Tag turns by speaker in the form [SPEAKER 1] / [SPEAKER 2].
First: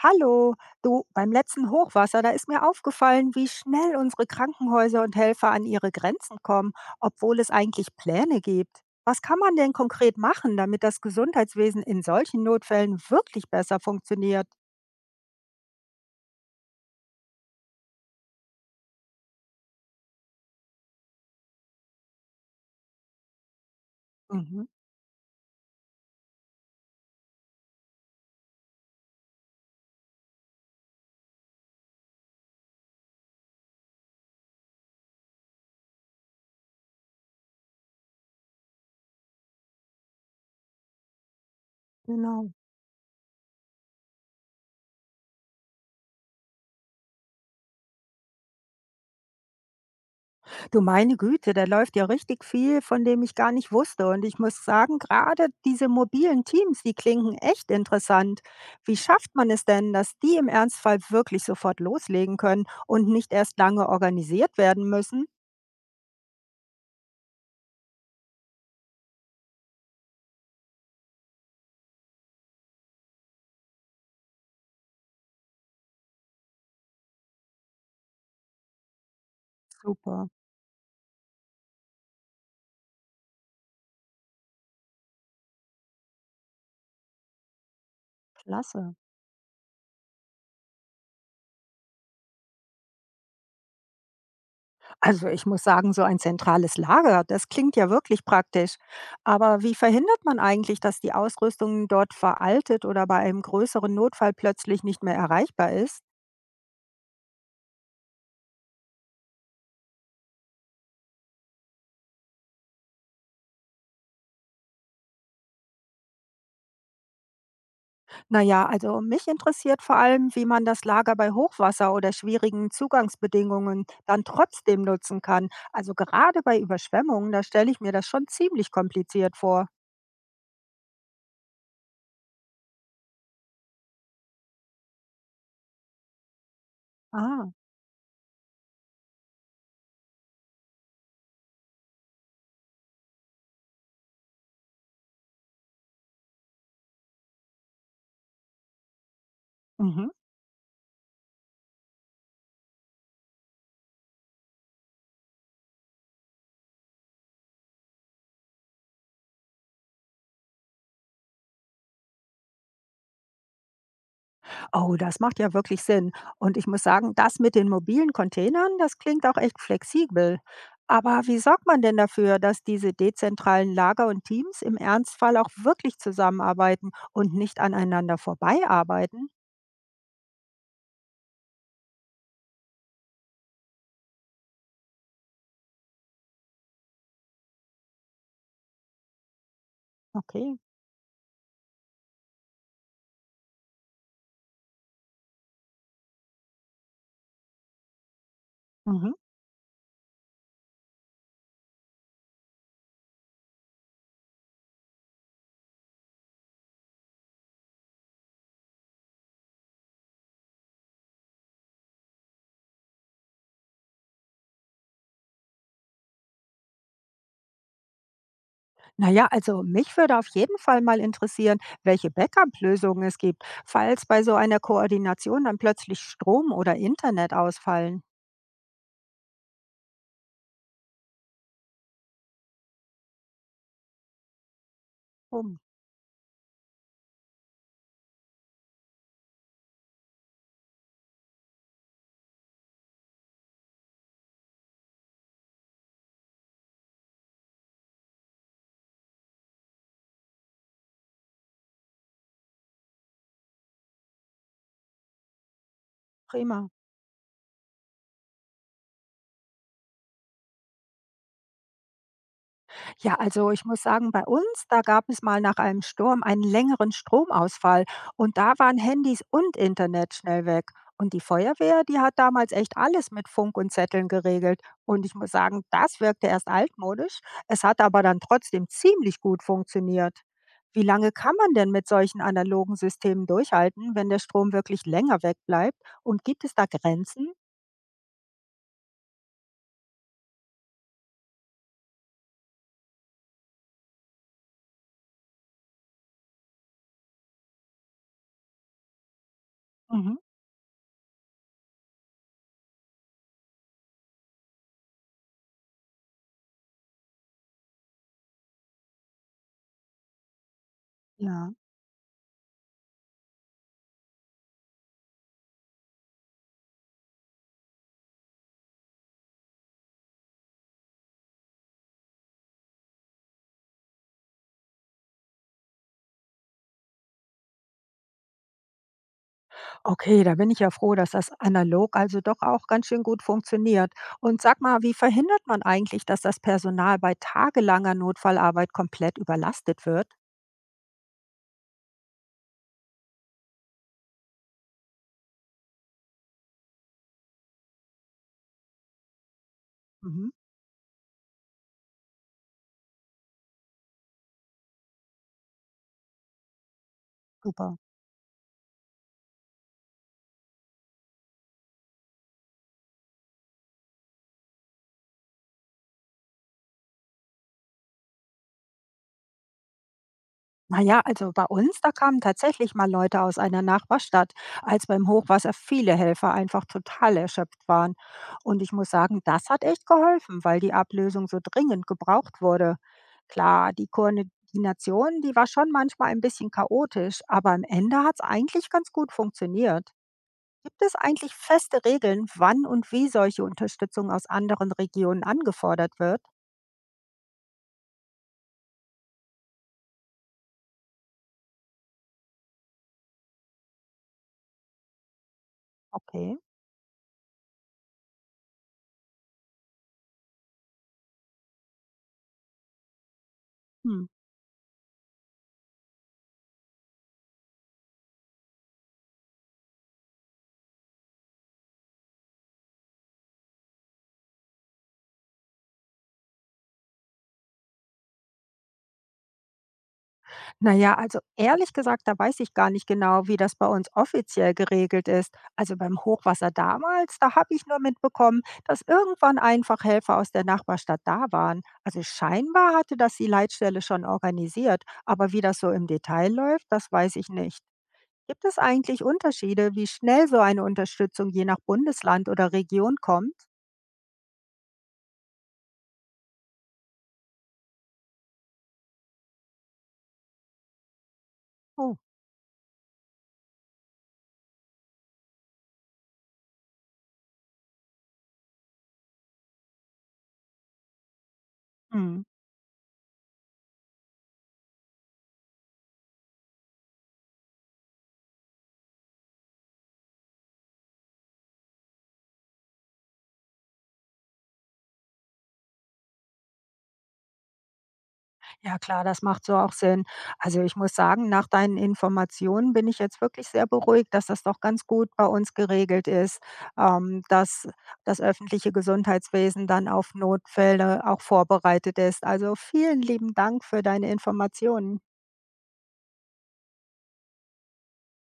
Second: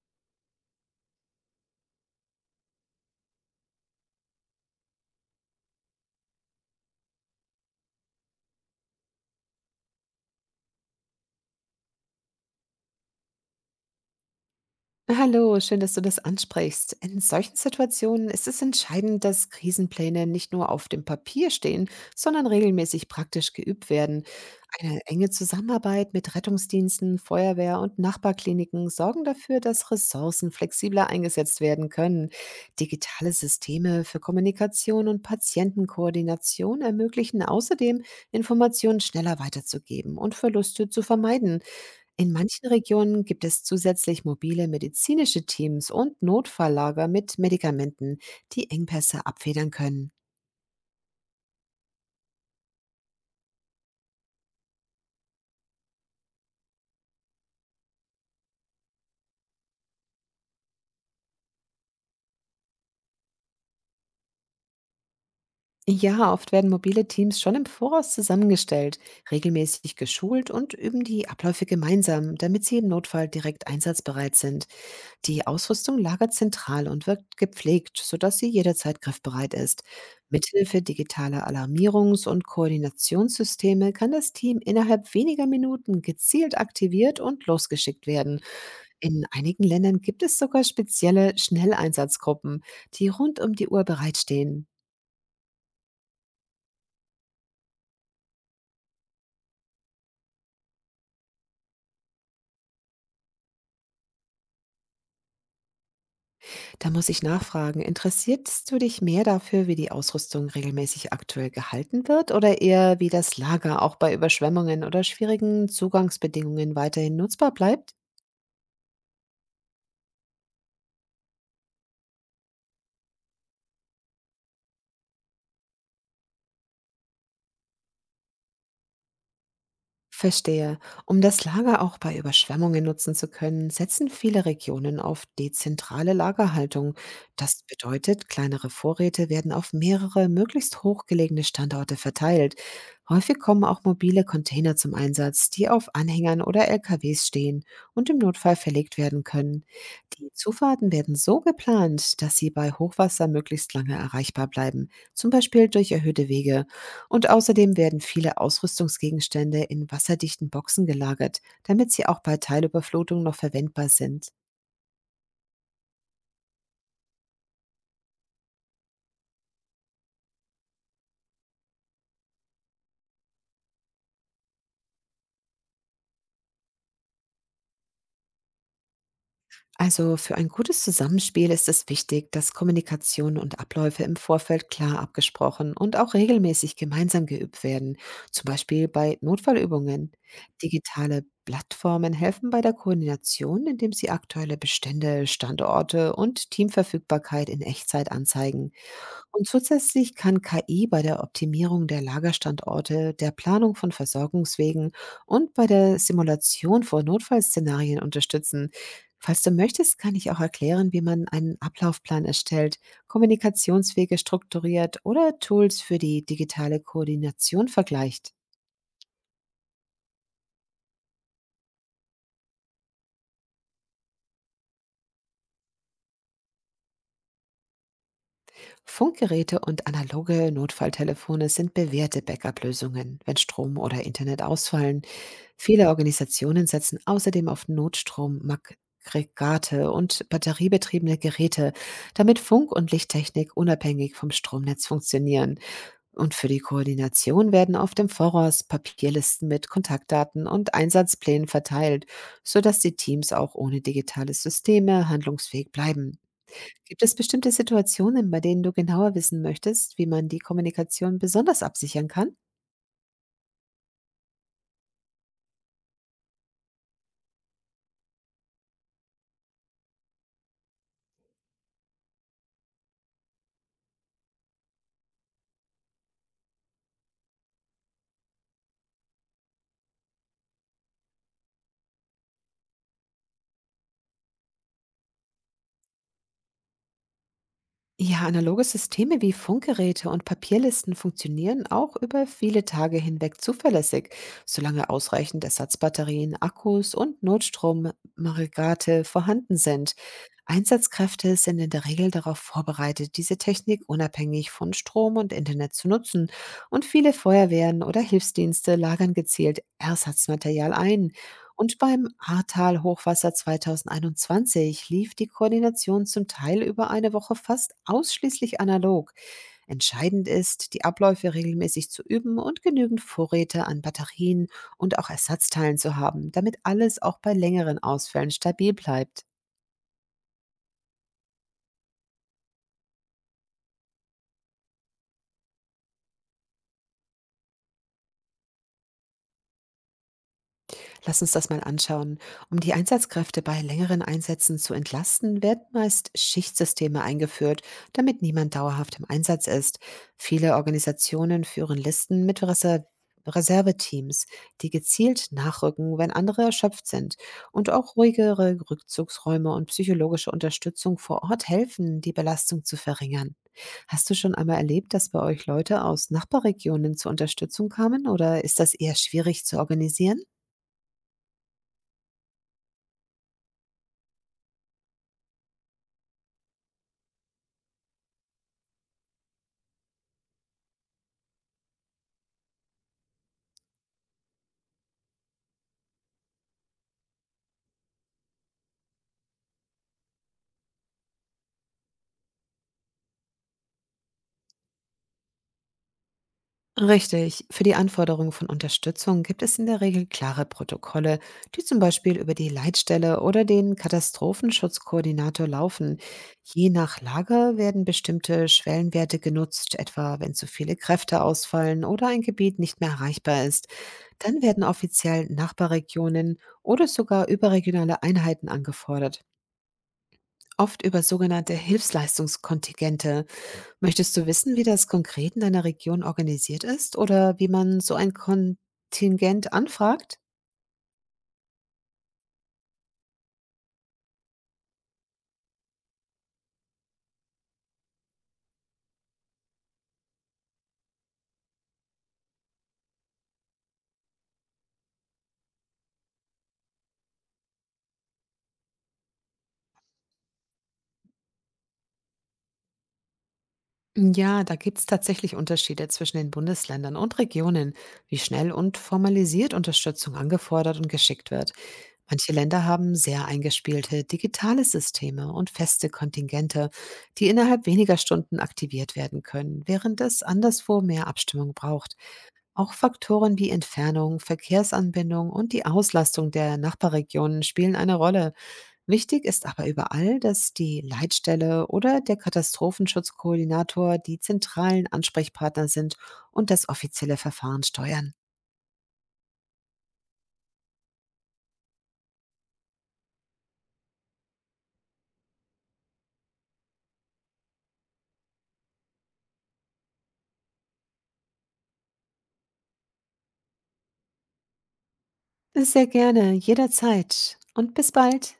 [SPEAKER 1] Hallo, du, beim letzten Hochwasser, da ist mir aufgefallen, wie schnell unsere Krankenhäuser und Helfer an ihre Grenzen kommen, obwohl es eigentlich Pläne gibt. Was kann man denn konkret machen, damit das Gesundheitswesen in solchen Notfällen wirklich besser funktioniert?
[SPEAKER 2] Hallo, schön, dass du das ansprichst. In solchen Situationen ist es entscheidend, dass Krisenpläne nicht nur auf dem Papier stehen, sondern regelmäßig praktisch geübt werden.
[SPEAKER 1] Mhm.
[SPEAKER 2] Eine enge Zusammenarbeit mit Rettungsdiensten, Feuerwehr und Nachbarkliniken sorgen dafür, dass Ressourcen flexibler eingesetzt werden können. Digitale Systeme für Kommunikation und Patientenkoordination ermöglichen außerdem, Informationen schneller weiterzugeben und Verluste zu vermeiden. In
[SPEAKER 1] Genau.
[SPEAKER 2] manchen Regionen gibt es zusätzlich mobile medizinische Teams und Notfalllager mit Medikamenten, die Engpässe abfedern können.
[SPEAKER 1] Du meine Güte, da läuft ja richtig viel, von dem ich gar nicht wusste. Und ich muss sagen, gerade diese mobilen Teams, die klingen echt interessant. Wie schafft man es denn, dass die im Ernstfall wirklich sofort loslegen können und nicht erst lange organisiert werden müssen?
[SPEAKER 2] Ja, oft werden mobile Teams schon im Voraus zusammengestellt, regelmäßig geschult und üben die Abläufe gemeinsam, damit sie im Notfall direkt einsatzbereit sind. Die Ausrüstung lagert zentral und wirkt gepflegt, sodass sie jederzeit griffbereit ist.
[SPEAKER 1] Super,
[SPEAKER 2] Mithilfe digitaler Alarmierungs- und Koordinationssysteme kann das Team innerhalb weniger Minuten gezielt aktiviert und losgeschickt werden.
[SPEAKER 1] klasse.
[SPEAKER 2] In einigen Ländern gibt es sogar spezielle Schnelleinsatzgruppen, die rund um die Uhr bereitstehen.
[SPEAKER 1] Also ich muss sagen, so ein zentrales Lager, das klingt ja wirklich praktisch. Aber wie verhindert man eigentlich, dass die Ausrüstung dort veraltet oder bei einem größeren Notfall plötzlich nicht mehr erreichbar ist?
[SPEAKER 2] Da muss ich nachfragen, interessierst du dich mehr dafür, wie die Ausrüstung regelmäßig aktuell gehalten wird oder eher wie das Lager auch bei Überschwemmungen oder schwierigen Zugangsbedingungen weiterhin nutzbar bleibt?
[SPEAKER 1] Na ja, also mich interessiert vor allem, wie man das Lager bei Hochwasser oder schwierigen Zugangsbedingungen dann trotzdem nutzen kann. Also gerade bei Überschwemmungen, da stelle ich mir das schon ziemlich kompliziert vor.
[SPEAKER 2] Verstehe. Um das Lager auch bei Überschwemmungen nutzen zu können, setzen viele Regionen auf dezentrale Lagerhaltung.
[SPEAKER 1] Ah,
[SPEAKER 2] Das bedeutet, kleinere Vorräte werden auf mehrere, möglichst hochgelegene Standorte verteilt. Häufig kommen auch mobile Container zum Einsatz, die auf Anhängern oder LKWs stehen und im Notfall verlegt werden können.
[SPEAKER 1] mhm.
[SPEAKER 2] Die Zufahrten werden so geplant, dass sie bei Hochwasser möglichst lange erreichbar bleiben, zum Beispiel durch erhöhte Wege. Und außerdem werden viele Ausrüstungsgegenstände in wasserdichten Boxen gelagert, damit sie auch bei Teilüberflutung noch verwendbar sind.
[SPEAKER 1] Oh, das macht ja wirklich Sinn. Und ich muss sagen, das mit den mobilen Containern, das klingt auch echt flexibel. Aber wie sorgt man denn dafür, dass diese dezentralen Lager und Teams im Ernstfall auch wirklich zusammenarbeiten und nicht aneinander vorbeiarbeiten?
[SPEAKER 2] Also für ein gutes Zusammenspiel ist es wichtig, dass Kommunikation und Abläufe im Vorfeld klar abgesprochen und auch regelmäßig gemeinsam geübt werden, zum Beispiel bei Notfallübungen.
[SPEAKER 1] Okay.
[SPEAKER 2] Digitale Plattformen helfen bei der Koordination, indem sie aktuelle Bestände, Standorte und Teamverfügbarkeit in Echtzeit anzeigen.
[SPEAKER 1] Mhm.
[SPEAKER 2] Und zusätzlich kann KI bei der Optimierung der Lagerstandorte, der Planung von Versorgungswegen und bei der Simulation von Notfallszenarien unterstützen. Falls du möchtest, kann ich auch erklären, wie man einen Ablaufplan erstellt, Kommunikationswege strukturiert oder Tools für die digitale Koordination vergleicht.
[SPEAKER 1] Naja, also mich würde auf jeden Fall mal interessieren, welche Backup-Lösungen es gibt, falls bei so einer Koordination dann plötzlich Strom oder Internet ausfallen.
[SPEAKER 2] Funkgeräte und analoge Notfalltelefone sind bewährte Backup-Lösungen, wenn Strom oder Internet ausfallen.
[SPEAKER 1] Bumm,
[SPEAKER 2] Viele Organisationen setzen außerdem auf Notstromaggregate und batteriebetriebene Geräte, damit Funk- und Lichttechnik unabhängig vom Stromnetz funktionieren. Und für die Koordination werden oft im Voraus Papierlisten mit Kontaktdaten und Einsatzplänen verteilt, sodass die Teams auch ohne digitale Systeme handlungsfähig bleiben.
[SPEAKER 1] prima.
[SPEAKER 2] Gibt es bestimmte Situationen, bei denen du genauer wissen möchtest, wie man die Kommunikation besonders absichern kann?
[SPEAKER 1] Ja, also ich muss sagen, bei uns, da gab es mal nach einem Sturm einen längeren Stromausfall und da waren Handys und Internet schnell weg. Und die Feuerwehr, die hat damals echt alles mit Funk und Zetteln geregelt. Und ich muss sagen, das wirkte erst altmodisch, es hat aber dann trotzdem ziemlich gut funktioniert. Wie lange kann man denn mit solchen analogen Systemen durchhalten, wenn der Strom wirklich länger wegbleibt? Und gibt es da Grenzen?
[SPEAKER 2] Ja, analoge Systeme wie Funkgeräte und Papierlisten funktionieren auch über viele Tage hinweg zuverlässig, solange ausreichend Ersatzbatterien, Akkus und Notstromaggregate vorhanden sind.
[SPEAKER 1] Mhm.
[SPEAKER 2] Einsatzkräfte sind in der Regel darauf vorbereitet, diese Technik unabhängig von Strom und Internet zu nutzen. Und viele Feuerwehren oder Hilfsdienste lagern gezielt Ersatzmaterial ein.
[SPEAKER 1] Ja.
[SPEAKER 2] Und beim Ahrtal-Hochwasser 2021 lief die Koordination zum Teil über eine Woche fast ausschließlich analog. Entscheidend ist, die Abläufe regelmäßig zu üben und genügend Vorräte an Batterien und auch Ersatzteilen zu haben, damit alles auch bei längeren Ausfällen stabil bleibt.
[SPEAKER 1] Okay, da bin ich ja froh, dass das analog also doch auch ganz schön gut funktioniert. Und sag mal, wie verhindert man eigentlich, dass das Personal bei tagelanger Notfallarbeit komplett überlastet wird?
[SPEAKER 2] Lass uns das mal anschauen. Um die Einsatzkräfte bei längeren Einsätzen zu entlasten, werden meist Schichtsysteme eingeführt, damit niemand dauerhaft im Einsatz ist.
[SPEAKER 1] Mhm,
[SPEAKER 2] Viele Organisationen führen Listen mit Reserveteams, die gezielt nachrücken, wenn andere erschöpft sind. Und
[SPEAKER 1] super.
[SPEAKER 2] auch ruhigere Rückzugsräume und psychologische Unterstützung vor Ort helfen, die Belastung zu verringern. Hast du schon einmal erlebt, dass bei euch Leute aus Nachbarregionen zur Unterstützung kamen oder ist das eher schwierig zu organisieren?
[SPEAKER 1] Naja, also bei uns, da kamen tatsächlich mal Leute aus einer Nachbarstadt, als beim Hochwasser viele Helfer einfach total erschöpft waren. Und ich muss sagen, das hat echt geholfen, weil die Ablösung so dringend gebraucht wurde. Klar, die Koordination, die war schon manchmal ein bisschen chaotisch, aber am Ende hat es eigentlich ganz gut funktioniert. Gibt es eigentlich feste Regeln, wann und wie solche Unterstützung aus anderen Regionen angefordert wird?
[SPEAKER 2] Richtig. Für die Anforderung von Unterstützung gibt es in der Regel klare Protokolle, die zum Beispiel über die Leitstelle oder den Katastrophenschutzkoordinator laufen.
[SPEAKER 1] Okay.
[SPEAKER 2] Je nach Lage werden bestimmte Schwellenwerte genutzt, etwa wenn zu viele Kräfte ausfallen oder ein Gebiet nicht mehr erreichbar ist.
[SPEAKER 1] Hm.
[SPEAKER 2] Dann werden offiziell Nachbarregionen oder sogar überregionale Einheiten angefordert, oft über sogenannte Hilfsleistungskontingente. Möchtest du wissen, wie das konkret in deiner Region organisiert ist oder wie man so ein Kontingent anfragt?
[SPEAKER 1] Naja, also ehrlich gesagt, da weiß ich gar nicht genau, wie das bei uns offiziell geregelt ist. Also beim Hochwasser damals, da habe ich nur mitbekommen, dass irgendwann einfach Helfer aus der Nachbarstadt da waren. Also scheinbar hatte das die Leitstelle schon organisiert, aber wie das so im Detail läuft, das weiß ich nicht. Gibt es eigentlich Unterschiede, wie schnell so eine Unterstützung je nach Bundesland oder Region kommt?
[SPEAKER 2] Ja, da gibt es tatsächlich Unterschiede zwischen den Bundesländern und Regionen, wie schnell und formalisiert Unterstützung angefordert und geschickt wird.
[SPEAKER 1] Oh.
[SPEAKER 2] Manche Länder haben sehr eingespielte digitale Systeme und feste Kontingente, die innerhalb weniger Stunden aktiviert werden können, während es anderswo mehr Abstimmung braucht.
[SPEAKER 1] Hm.
[SPEAKER 2] Auch Faktoren wie Entfernung, Verkehrsanbindung und die Auslastung der Nachbarregionen spielen eine Rolle. Wichtig ist aber überall, dass die Leitstelle oder der Katastrophenschutzkoordinator die zentralen Ansprechpartner sind und das offizielle Verfahren steuern.
[SPEAKER 1] Ja klar, das macht so auch Sinn. Also ich muss sagen, nach deinen Informationen bin ich jetzt wirklich sehr beruhigt, dass das doch ganz gut bei uns geregelt ist, dass das öffentliche Gesundheitswesen dann auf Notfälle auch vorbereitet ist. Also vielen lieben Dank für deine Informationen.
[SPEAKER 2] Sehr gerne, jederzeit und bis bald.